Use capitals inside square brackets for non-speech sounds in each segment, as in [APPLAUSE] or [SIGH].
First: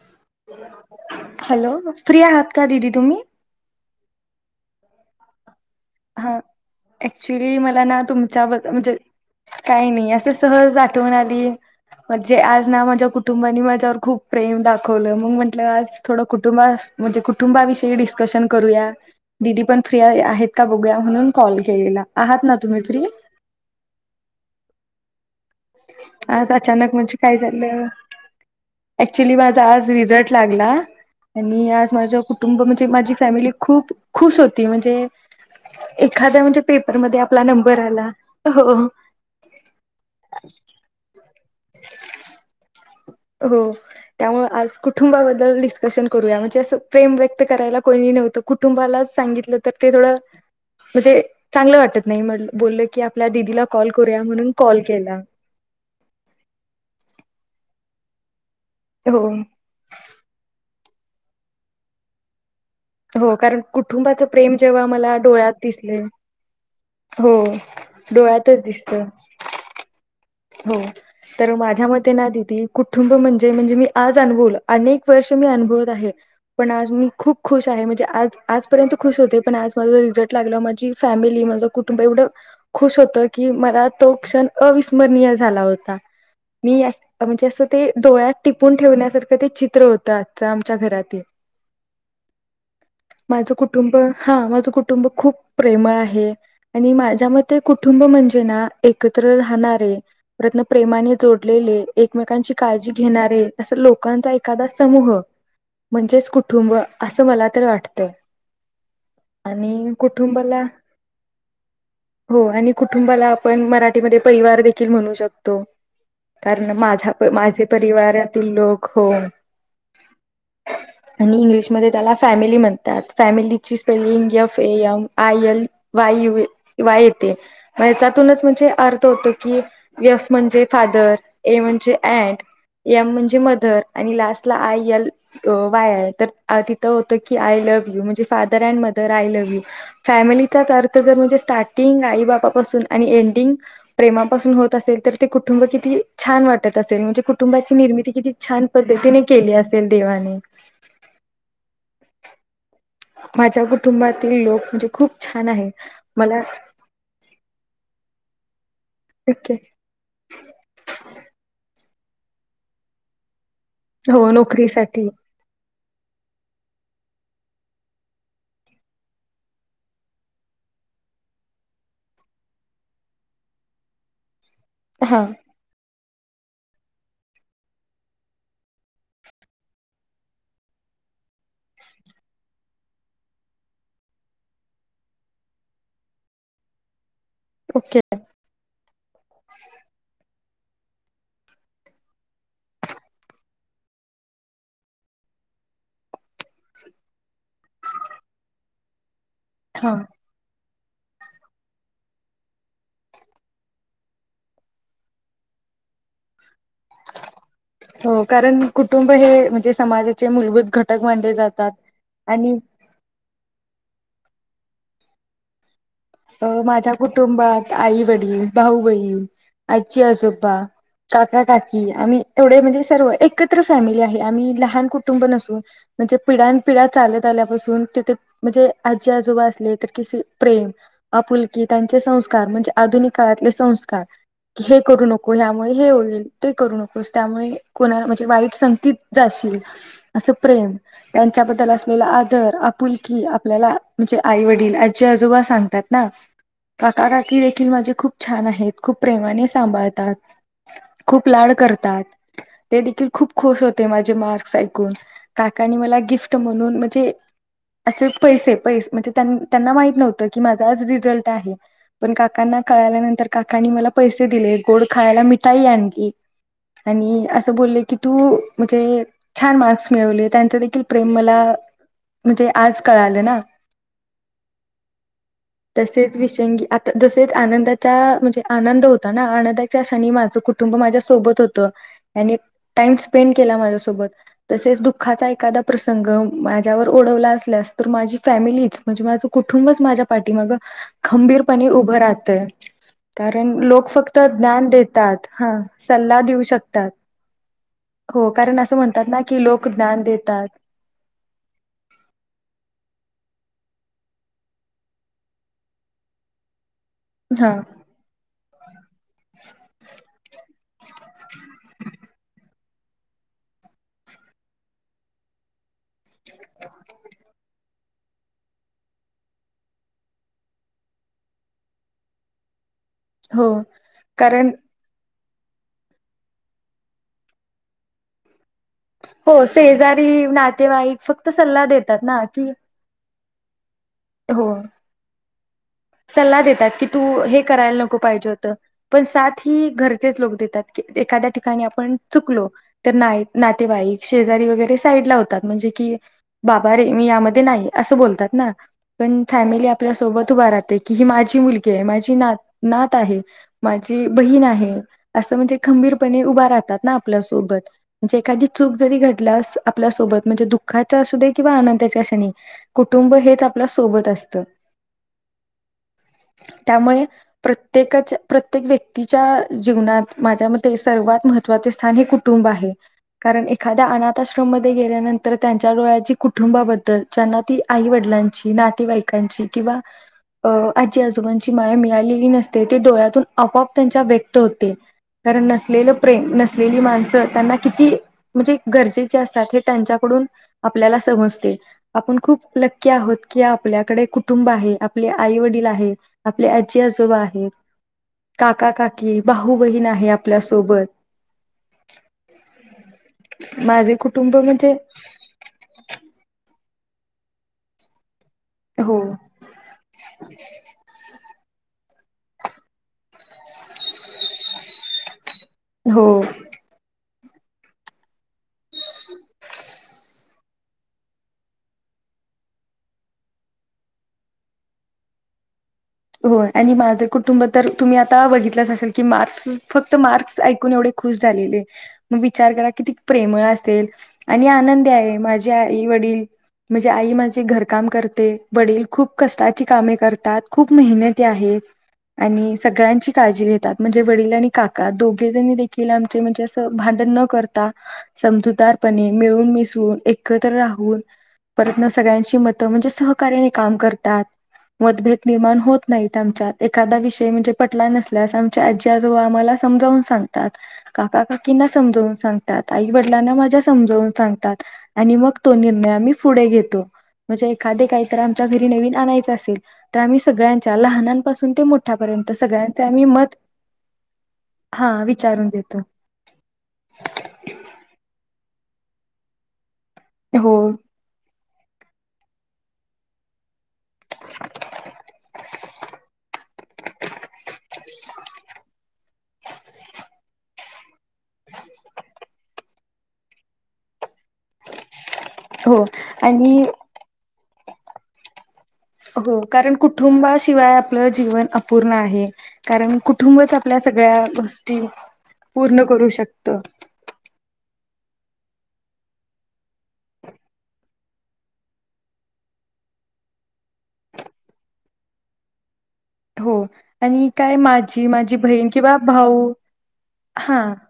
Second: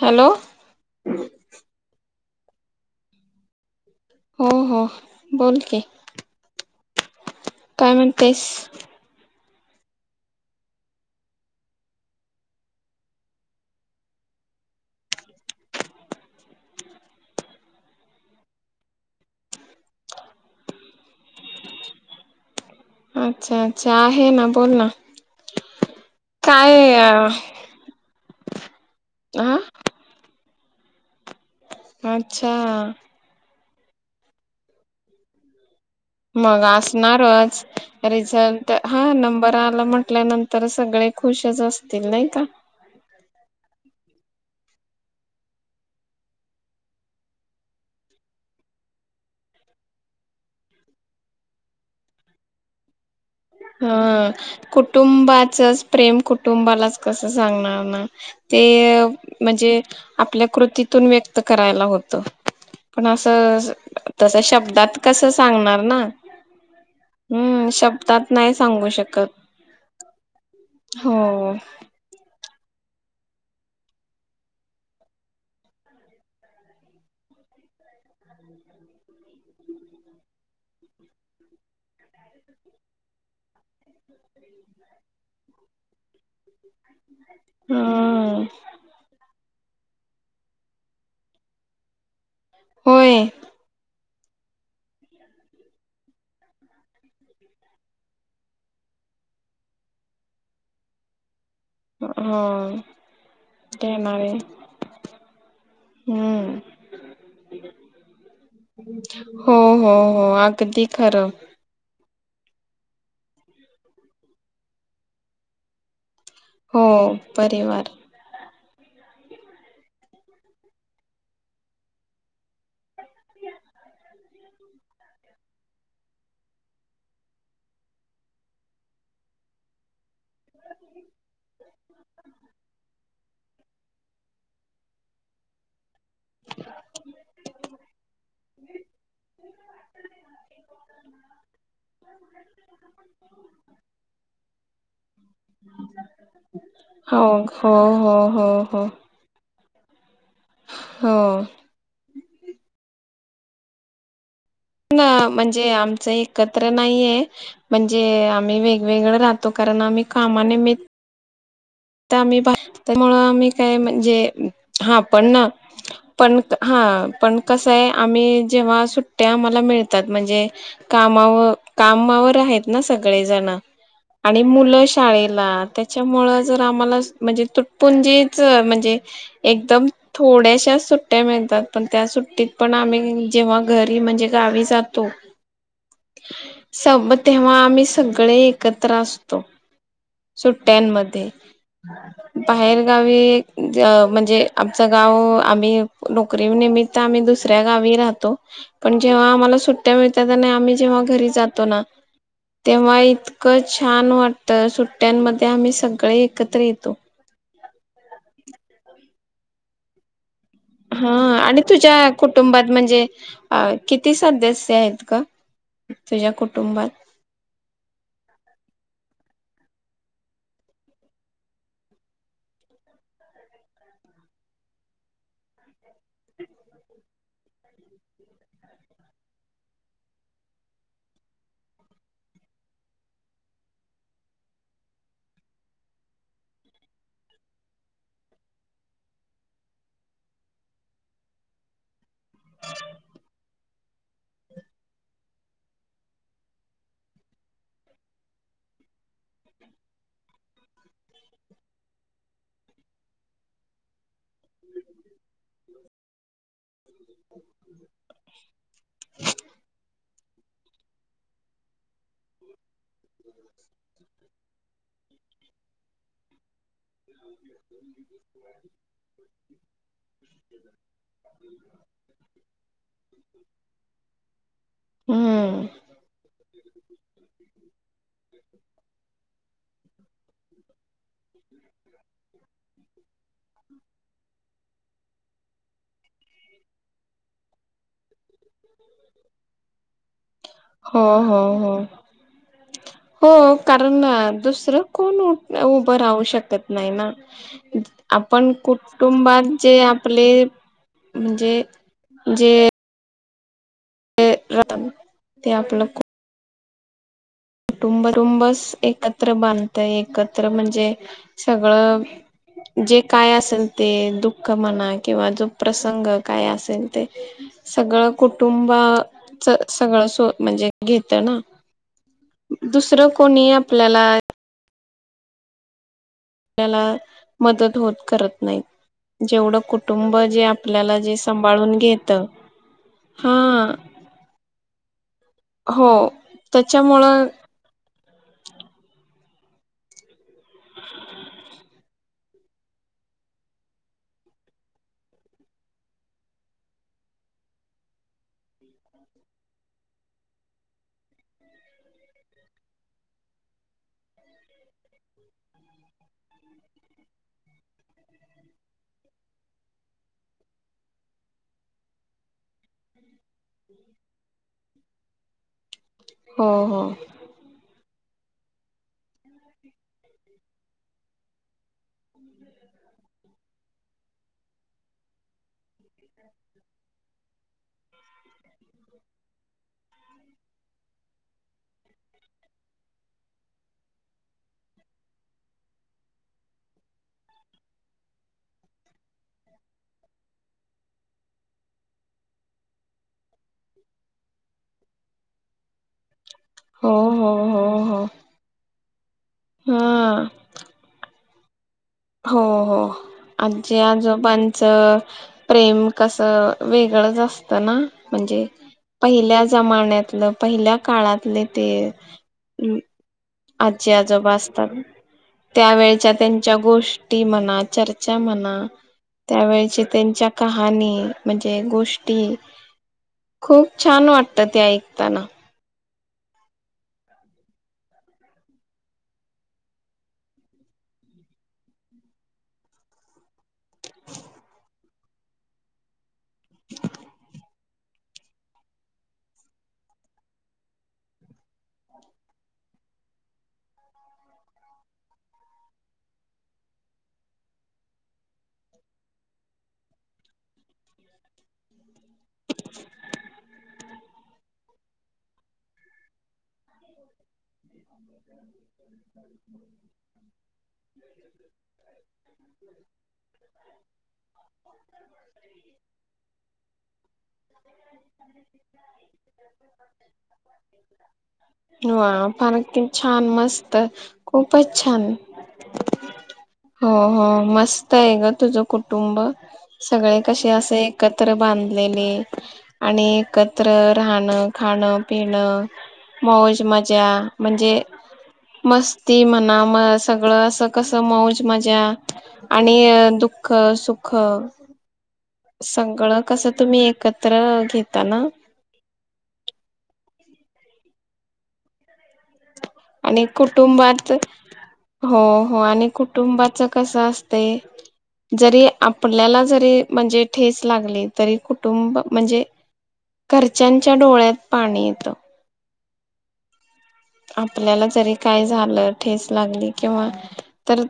Hello hello free आहात का दिदी तुम्ही हो हो बोल की हां चली मला काय ना म्हणतेस तुमच्या म्हणजे काही नाही असे सहज आठवून आली म्हणजे आज ना माझ्या कुटुंबानी माझ्यावर खूप प्रेम दाखवलं मग म्हंटलं. आज थोडं कुटुंब म्हणजे कुटुंबाविषयी डिस्कशन करूया दिदी पण फ्री आहेत. का ब म्हणून कॉल केलेला आहात न अच्छा अच्छा आहे ना बोल ना, आज काय अचानक म्हणजे काय हा झालं क्चुली माझा आज रिझ्ट लागला. मी आज माझं अच्छा कुटुंब म्हणजे माझी फॅमिली खूप खुश होती म्हणजे एखाद्या म्हणजे मग पेपरमध्ये आपला असणारच नंबर आला रिझल्ट हो हा नंबर आला. म्हट त्या नंतर सगळे खुशच असतील नाही का हो त्यामुळे आज कुटूंबाबद्दल डिसकशन करूया. म्हणजे अस प्रेम व्यक्त करायला कोणी नव्हतं कुटुंबालाच सांगितलं तर ते थोडं म्हणजे चांगलं वाटत नाही म्हट बोललं की, आपल्या दिदीला कॉल हा करूया म्हणून कॉल केला कुटुंबाचच प्रेम कुटुंबालाच कसं सांगणार ना. [INAUDIBLE] ते हो म्हणजे आपल्या कृतीत तुम्ही व्यक्त करायला होत. पण हो कारण असं कुटुंबाचं तस प्रेम जेव्हा शब्दात मला कस डोळ्यात सांगणार ना. दिसले हो हम् शब्दात नाही डोळ्यातच सांगू दिसत शकत. हो तर माझ्या मते ना दिदी कुटुंब म्हणजे म्हणजे मी आज अनुभवल अनेक वर्ष मी अनुभवत आहे पण आज मी खूप खुश आहे. म्हणजे आजपर्यंत खुश होते पण आज माझ जो रिझल्ट लागला माझी फॅमिली माझं कुटुंब एवढं खुश होतं की मला तो क्षण अवि -स्मणीय झाला होता. मी म्हणजे असं ते डोळ्यात हम्म टिपून ठेवण्यासारखं ते चित चित्र होत आजच आमच्या घरातल. होय माझं कुटुंब हा माझं कुटुंब खूप प्रेमळ आहे. आणि माझ्या मते कुटुंब म्हणजे ना एकत्र राहणार रन प्रेमाने जोड लेले एकमेकांची हो काळजी घेणारे असं देणार आहे लोकांचा एखादा समूह म्हणजेच कुटुंब हम्म असं मला तर वाटत, हो आणि हो हो कुटुंबाला अगदी खरं हो आणि कुटुंबाला आपण मराठीमध्ये परिवार देखील देखील म्हणू शकतो. कारण हो माझ्या माझे परिवार परिवारातील लोक हो आणि इंग्लिशमध्ये त्याला फॅमिली म्हणतात फॅमिलीची spelling F A M I L वायू वाय येते याच्यातूनच म्हणजे अर्थ होतो. की एफ म्हणजे फादर ए म्हणजे अंट एम म्हणजे मदर आणि लास्टला आय य वाय तर तिथं होतं की आय लव्ह यू म्हणजे father and mother I love you फॅमिलीचाच अर्थ जर म्हणजे स्टार्टिंग आई बापापासून आणि एंडिंग प्रेमापासून होत असेल तर ते कुटुंब किती छान वाटत असेल म्हणजे हो हो कुटुंबाची निर्मिती हो किती हो छान हो पद्धतीने केली असे. देवाने. हो. माझ्या कुटुंबात म्हणजे आमचं मला एकत्र नाहीये, म्हणजे मी वेग वेगळ राहतो, ओके कारण आम्ही कामा निमि त आम्ही भा त मुळ आम्ही काय म्हणजे हो हा नोकरीसाठी पण ना पण हा. पण कसंय आम्ही जेव्हा सुट्ट्या आम्हाला मिळतात म्हणजे कामाव कामावर आहेत ना सगळेजण. आणि मुलं हा शाळेला. त्या च्यामुळे जर आम्हाला म्हणजे तुटपुंजीच म्हणजे एकदम थोड्याश्या सुट्ट्या मिळतात, पण त्या सुट्टीत पण आम्ही जेव्हा घरी म्हणजे गावी जातो. सबत तेव्हा आम्ही ओके सगळे एकत्र असतो. सुट्टयांमध्ये बाहेर गावी ज म्हणजे आमच गाव आम्ही नोकरी निमित्त आम्ही दुसऱ्या गावी राहतो. पण जेव्हा आम्हाला हा सुट्ट्या मिळतात. आणि आम्ही जेव्हा घरी जातो ना तेव्हा इतकं छान वाटतं सुट्ट्यांमध्ये आम्ही सगळे कत्र येतो. हो कारण कुटुंब हे म्हणजे समाजाच् हा आणि तुझ्या आणि कुटुंबात म्हणजे अ किती सदस्य आहेत ग? तुझ्या अ कुटुंबात माझ्या कुटुंबात आई, वडील, भाऊ, बई ण, आजी, आजोबा, काका, काकी आम्ही एवढे म्हणजे सर्व एकत्र फॅमिली आहे. आम्ही लहान कुटुंब नसून म्हणजे पिढपिढ्या चालत आल्यापासून तिथे म्हणजे आजी, आजोबा असले तर किसी प्रेम अपुलकी त्यांचे संस्कार म्हणजे आधुनिक काळातले संस्कार की हे करू नको. ह्यामुळे हे होईल ते करू नकोस त्यामुळे कोणा म्हणजे वाईट संगतीत जाशील. असं प्रेम त्यांच्याबद्दल असलेला आ- दर आपुलकी आपल्याला म्हणजे आई, वडील, आजी, आजोबा सांगतात. ना काका, का की देखील माझे खूप छान आहेत खूप प्रेमाने सांभाळतात. खूप लाड करतात. ते देखील खूप खुश होते. मा झे मार्क्स ऐकुण, काकानी मला गिफ्ट म्हणून म्हणजे अस पैसे पैस म्हणजे त्यां त्यांना माहीत नव्हत की मा- झा आज रिजल्ट आहे. पण काकांना कळाल्यानंतर काकांनी मला पैसे दिले. गोड खायला मिठाई आणली. आणि असं बोलले की तू म्हणजे छान मार्क्स मिळवले. त्यांच देखील प्रेम मला म्हणजे आज कळालं ना हम्म तसेच विशंगी आत त जसेच आनंदाच्या म्हणजे, आनंद होता ना. आनंदाच्या क्षणी माझं कुटुंब माझ्यासोबत होतं. त्याने टाइम स्पेंड केला. माझ्यासोबत तसेच दुःखाचा एखादा प्रसंग माझ्यावर ओढवला असल्यास तर माझी फॅमिलीच म्हणजे माझं कुटुंबच माझ्या पाठी मग हो हो खंबीरपणे हो उभं राह हो कारण ज्ञान दुसरं कोण देतात हा उभं सल्ला राहू देऊ शकत नाही शकतात ना, हो आपण कारण असं म्हणतात ना की कुटुंबात लोक जे ज्ञान आपले देतात म्हणजे जे ते रा ते आपलं कु हा कुटुंबटुंबस एकत्र बांधतय, एकत्र म्हणजे सगळं जे काय असेल ते, दुःख म्हणा किंवा जो प्रसंग काय असेल ते, सगळं कुटुंब च सगळं सो म्हणजे घेत ना दुसरं कोणी हो आपल्याला कारण आपल्याला मदत होत करत नाही हो जेवढं शेजारी कुटुंब जे आपल्याला नातेवाईक जे फक्त सल्ला सांभाळून देतात घेत ना की, हा हो हो सल्ला देतात, की तू त्याच्यामुळं हे करायला नको पाहिजे होतं. पण सात ही घरचेच लोक देत तात, की एखाद्या ठिकाणी आपण चुकलो, तर नाहीत नातेवाईक शेजारी वगैरे साईडला होतात, म्हणजे की बाबा रे मी यामध्ये नाही असं बोलतात ना. पण फॅमिली आपल्यासोबत उभा राह ते. की ही माझी मुलगी आहे, माझी ना नात आहे, माझी बहीण आहे, असं म्हणजे खंबीरपणे उभा राहतात ना आपल्यासोबत. म्हणजे एखादी चूक जरी घडलं आपल्यासोबत, म्हणजे दुःखाचं असूदे किंवा आनंदाच्या क्षणी कुटुंब हेच आपल्यासोबत असतं. हो त्यामुळे प्रत्येक काच्या प्रत्येक व्यक् तीच्या जीवनात माझ्या म ते सर्वात महत् वाचे स्थानिक कुटुंब आहे. कारण एखाद्या अनाथ आश्रममध्ये गेल्यानंतर त्यांच्या डोळ्याची कुटुंबाबद्दल, ज्यांना ती आईवडिलांची, नातेवाईकांची किंवा आजीआजोबांची माया मिळालेली नसते, ते डोळ्यातून आपोआप त्यांच्या व्यक्त होते. कारण नसलेलं प्रेम, नसलेली माण सं त्यांना किती म्हणजे गरजेचे असतात, हे त्यांच्याकडून आपल्याला समजते. आपण खूप लक्की आहोत. की आपल्याकडे कुटुंब आहे. आप वडील आहे. आपले हो आजीआजोबा हो आहेत, हो हो हो काकाकाकी, बाहू बहीण आहे हा आपल्यासोबत. हो हो माझे कुटुंब म्हणजे आजीआजोबांचं प्रेम कसं वेगळंच असतना. म्हणजे हो पहिल्या जमान्यातलं, पहिल्या काळातले ते आजीआजोबा असतात. हो त्यावेेळच्या त्यांच्या गोष् टी म्हणा, चर्चा म्हणा. त्यावेळेची तेंच्या कहाणी, म्हणजे गोष्टी खूप छान वाटतात ते ऐकताना. होय आणि माझं कुटुंब तर तुम्ही आता बघितलंच असेल, की मार्क्स फक्त मार्क्स ऐकून एवढे खुश झालेले, मग विचार करा किती प्रेमळ आस तेल आणि आनंद दी आहे. माझे आई वडील म्हणजे आई माझी घरकाम करते, वडील खूप कष्टाची कामे करतात. खूप मेहनती आहेत आणि सगळ्यांची काळजी घेतात. म्हणजे वडील आणि काका दोघेजन देखील आमचे म्हणजे असं भांडण न करता समजूदारपणे मिळून मिसळून एकत्र राहून परत ना सगळ्यां ची मतं म्हणजे सहकाऱ्याने काम करतात. मतभेद निर्माण होत नाहीत आमच्यात. एखादा विषय म्हणजे पटला नसल्यास आमच्या आजीआजोबा आम्हाला समजावून सांगतात. काकाकाकींना समजवून सांगतात. आई वडिलांना माझ्या समजवून सांगतात आणि मग तो निर्णय आम्ही पुढे घेतो. म्हणजे एखादे काहीतरी आमच्या घरी नवीन आणायचं असेल आम्ही सगळ्यांच्या लहनांपासून ते वाव मोठ्यापर्यंत फार किती सगळ्यांचे आम्ही छान मत मस्त खूपच हा छान विचारून घेतो. हो हो मस्त आहे ग तुझ कुटुंब सगळे कशे हो असे एकत्र बांध आलेली आणि एकत्र राहणं, खाण पिणं मौज मजा म्हणजे मस्ती म्हणा म सगळ असं कस अस मौज मजा आ आणि दुःख, सुख हो सगळं कसं आणि तुम्ही एकत्र घेता ना हो कारण कुटुंबाशिवाय आपलं जीवन अपूर्ण आहे. कारण आणि कुटुंबच आपल्या कुटुंबात सगळ्या गोष्टी हो हो पूर्ण आणि करू शकत. कुटुंबाच कसं आसतय जरी आपल्याला जरी म्हणजे ठेच लागली तरी कुटुंब म्हणजे घरच्यांच्या डोळ्यात पाणी येत हो. आणि काय आपल्याला माझी, जरी माझी काय बहीण झालं किंवा ठेस भाऊ लागली किंवा हा तर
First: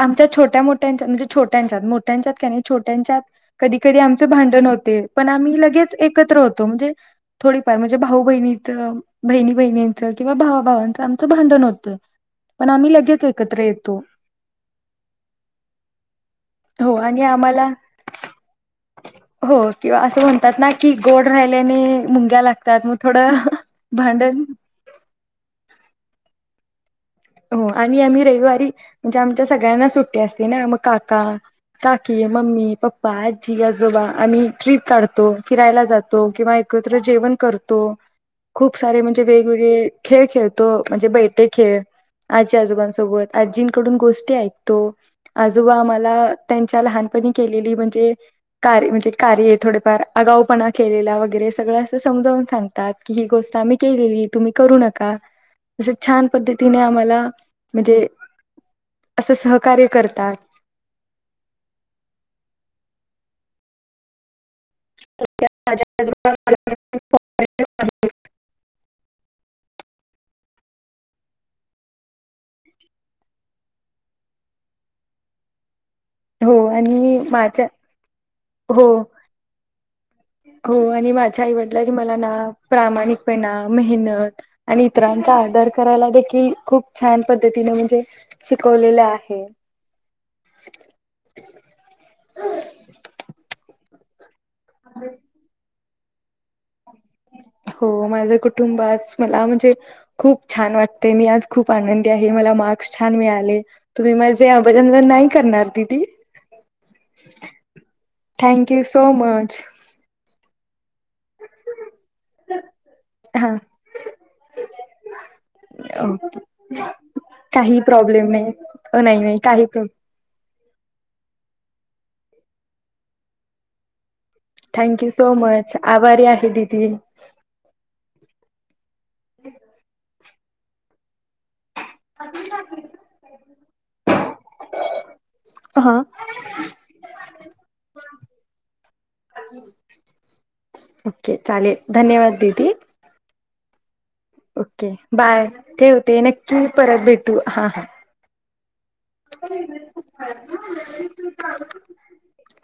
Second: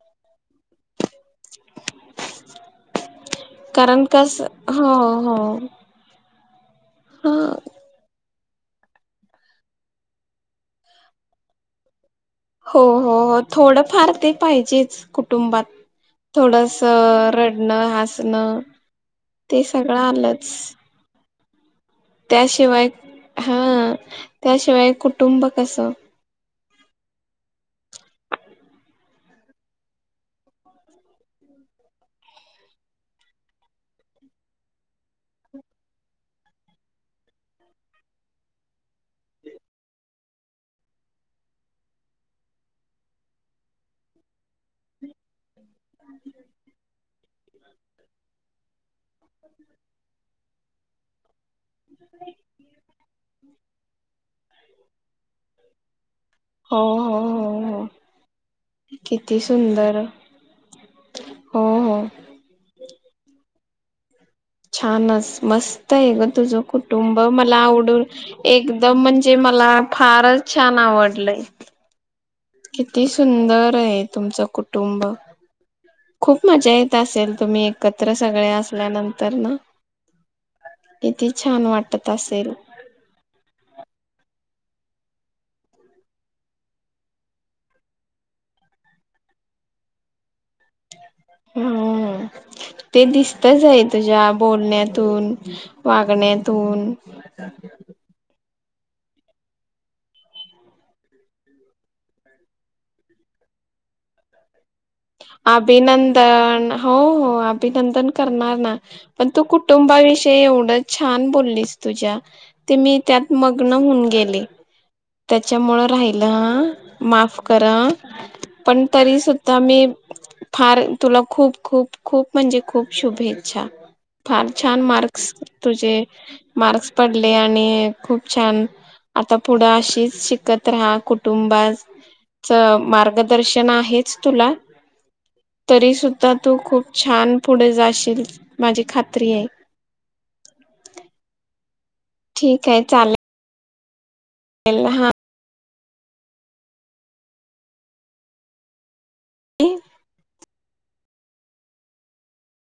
आमच्या छोट्या मोठ्यांच्या म्हणजे छोट्यांच्यात मोठ्यांच्यात का नाही छोट्यांच्यात कधी कधी कारण आमचे कस भांडण हो होते पण हो आम्ही लगेच एकत्र होतो. म्हणजे ह थोडीफार म्हणजे भाऊ बहिणी बहिणी बहिच किंवा भावाभवांचं आमचं भांडण होतं पण हो, आम्ही हो, लगेच हो, एकत्र थोडं येतो फार ते पाहिजेच कुटुंबात थोडस हो आणि आम्हाला रडणं हसणं ते सगळं आलंच. राहिल्या आणि मुंग्या लागतात त्याशिवाय म थोडं भांडण शिवाय कुटुंब कसं? हो आणि आम्ही रविवारी म्हणजे आमच्या सगळ्यांना सुट्टी असते ना मग काका, काकी मम्मी, पप्पा आजी, आजोबा आम्ही ट्रीप काढतो फिरायला जातो किंवा एकत्र जेवण करतो खूप सारे म्हणजे वेगवेगळे खेळ खेळतो म्हणजे बैठे खेळ आजी आजोबांसोबत आजींकडून गोष्टी ऐकतो आज आम्हाला त्यांच्या लहानपणी केलेली म्हणजे कार म्हणजे कार्य थोडेफार आगाऊपणा केलेला वगैरे हे असं समजावून सांगतात की, ही गोष्ट आम्ही केलेली तुम्ही करू नका असं छान पद्धतीने हो हो आम्हा हो हो म्हणजे असं किती सहकार्य सुंदर करतात. हो हो छानचं मस्त आहे गं तुझं कुटुंब मला आवडून एकदम म्हणजे मला फारचं छान आवडलय. किती सुंदर आहे तुमचं कुटुंब खूप हो मजा येत आणि असेल तुम्ही माझ्या एकत्र सगळे हो असल्यानंतर ना हो आणि किती माझ्या छान आईवडिलांनी की वाटत मला ना असेल प्रामाणिकपणा मेहनत आणि इतरांचा आदर करायला देखील खूप छान पद्धतीने म्हणजे शिकवलेलं आहे. हं हं ते दिसतचं आहेत. तेजाब बोलण्यातून वागण्यातून हो माझं कुटुंबचं मला म्हणजे खूप छान वाटते मी आज खूप आनंदी आहे मला मार्क्स छान मिळाले तुम्ही माझे अभिनंदन नाही करणार दिदी? अभिनंदन हो हो अभिनंदन करणार थँक ना यू सो पण तू मच. कुटुंबाविषयी एवढंच. छान बोललीस तुझ्या ते मी त्यात हा मग्न होऊन गेले त्याच्यामुळ राहिलं हां माफ करा काही हां प्रॉब्लेम नाही. पण अ, तरी नाही नाही सुद्धा काही मी प्रॉब्लेम फार तुला खूप खूप खूप म्हणजे खूप शुभेच्छा. फार छान thank you marks so much. तुझे आभारी आहे दिदी. मार्क्स पडले आणि खूप छान आता पुढं अशीच शीक. कतरा कुटुंबास. च मार्गदर्शन आहेच तुला तरी हा सुुद्धा तू खूप छान पुढे जाशील माझी खात्री आहे. ओके चालेल धन्यवाद ठीक दीदी. आहे चालेल ओके हा बाय. ते होते नक्की परत भेटू हा हा. [INAUDIBLE] [INAUDIBLE]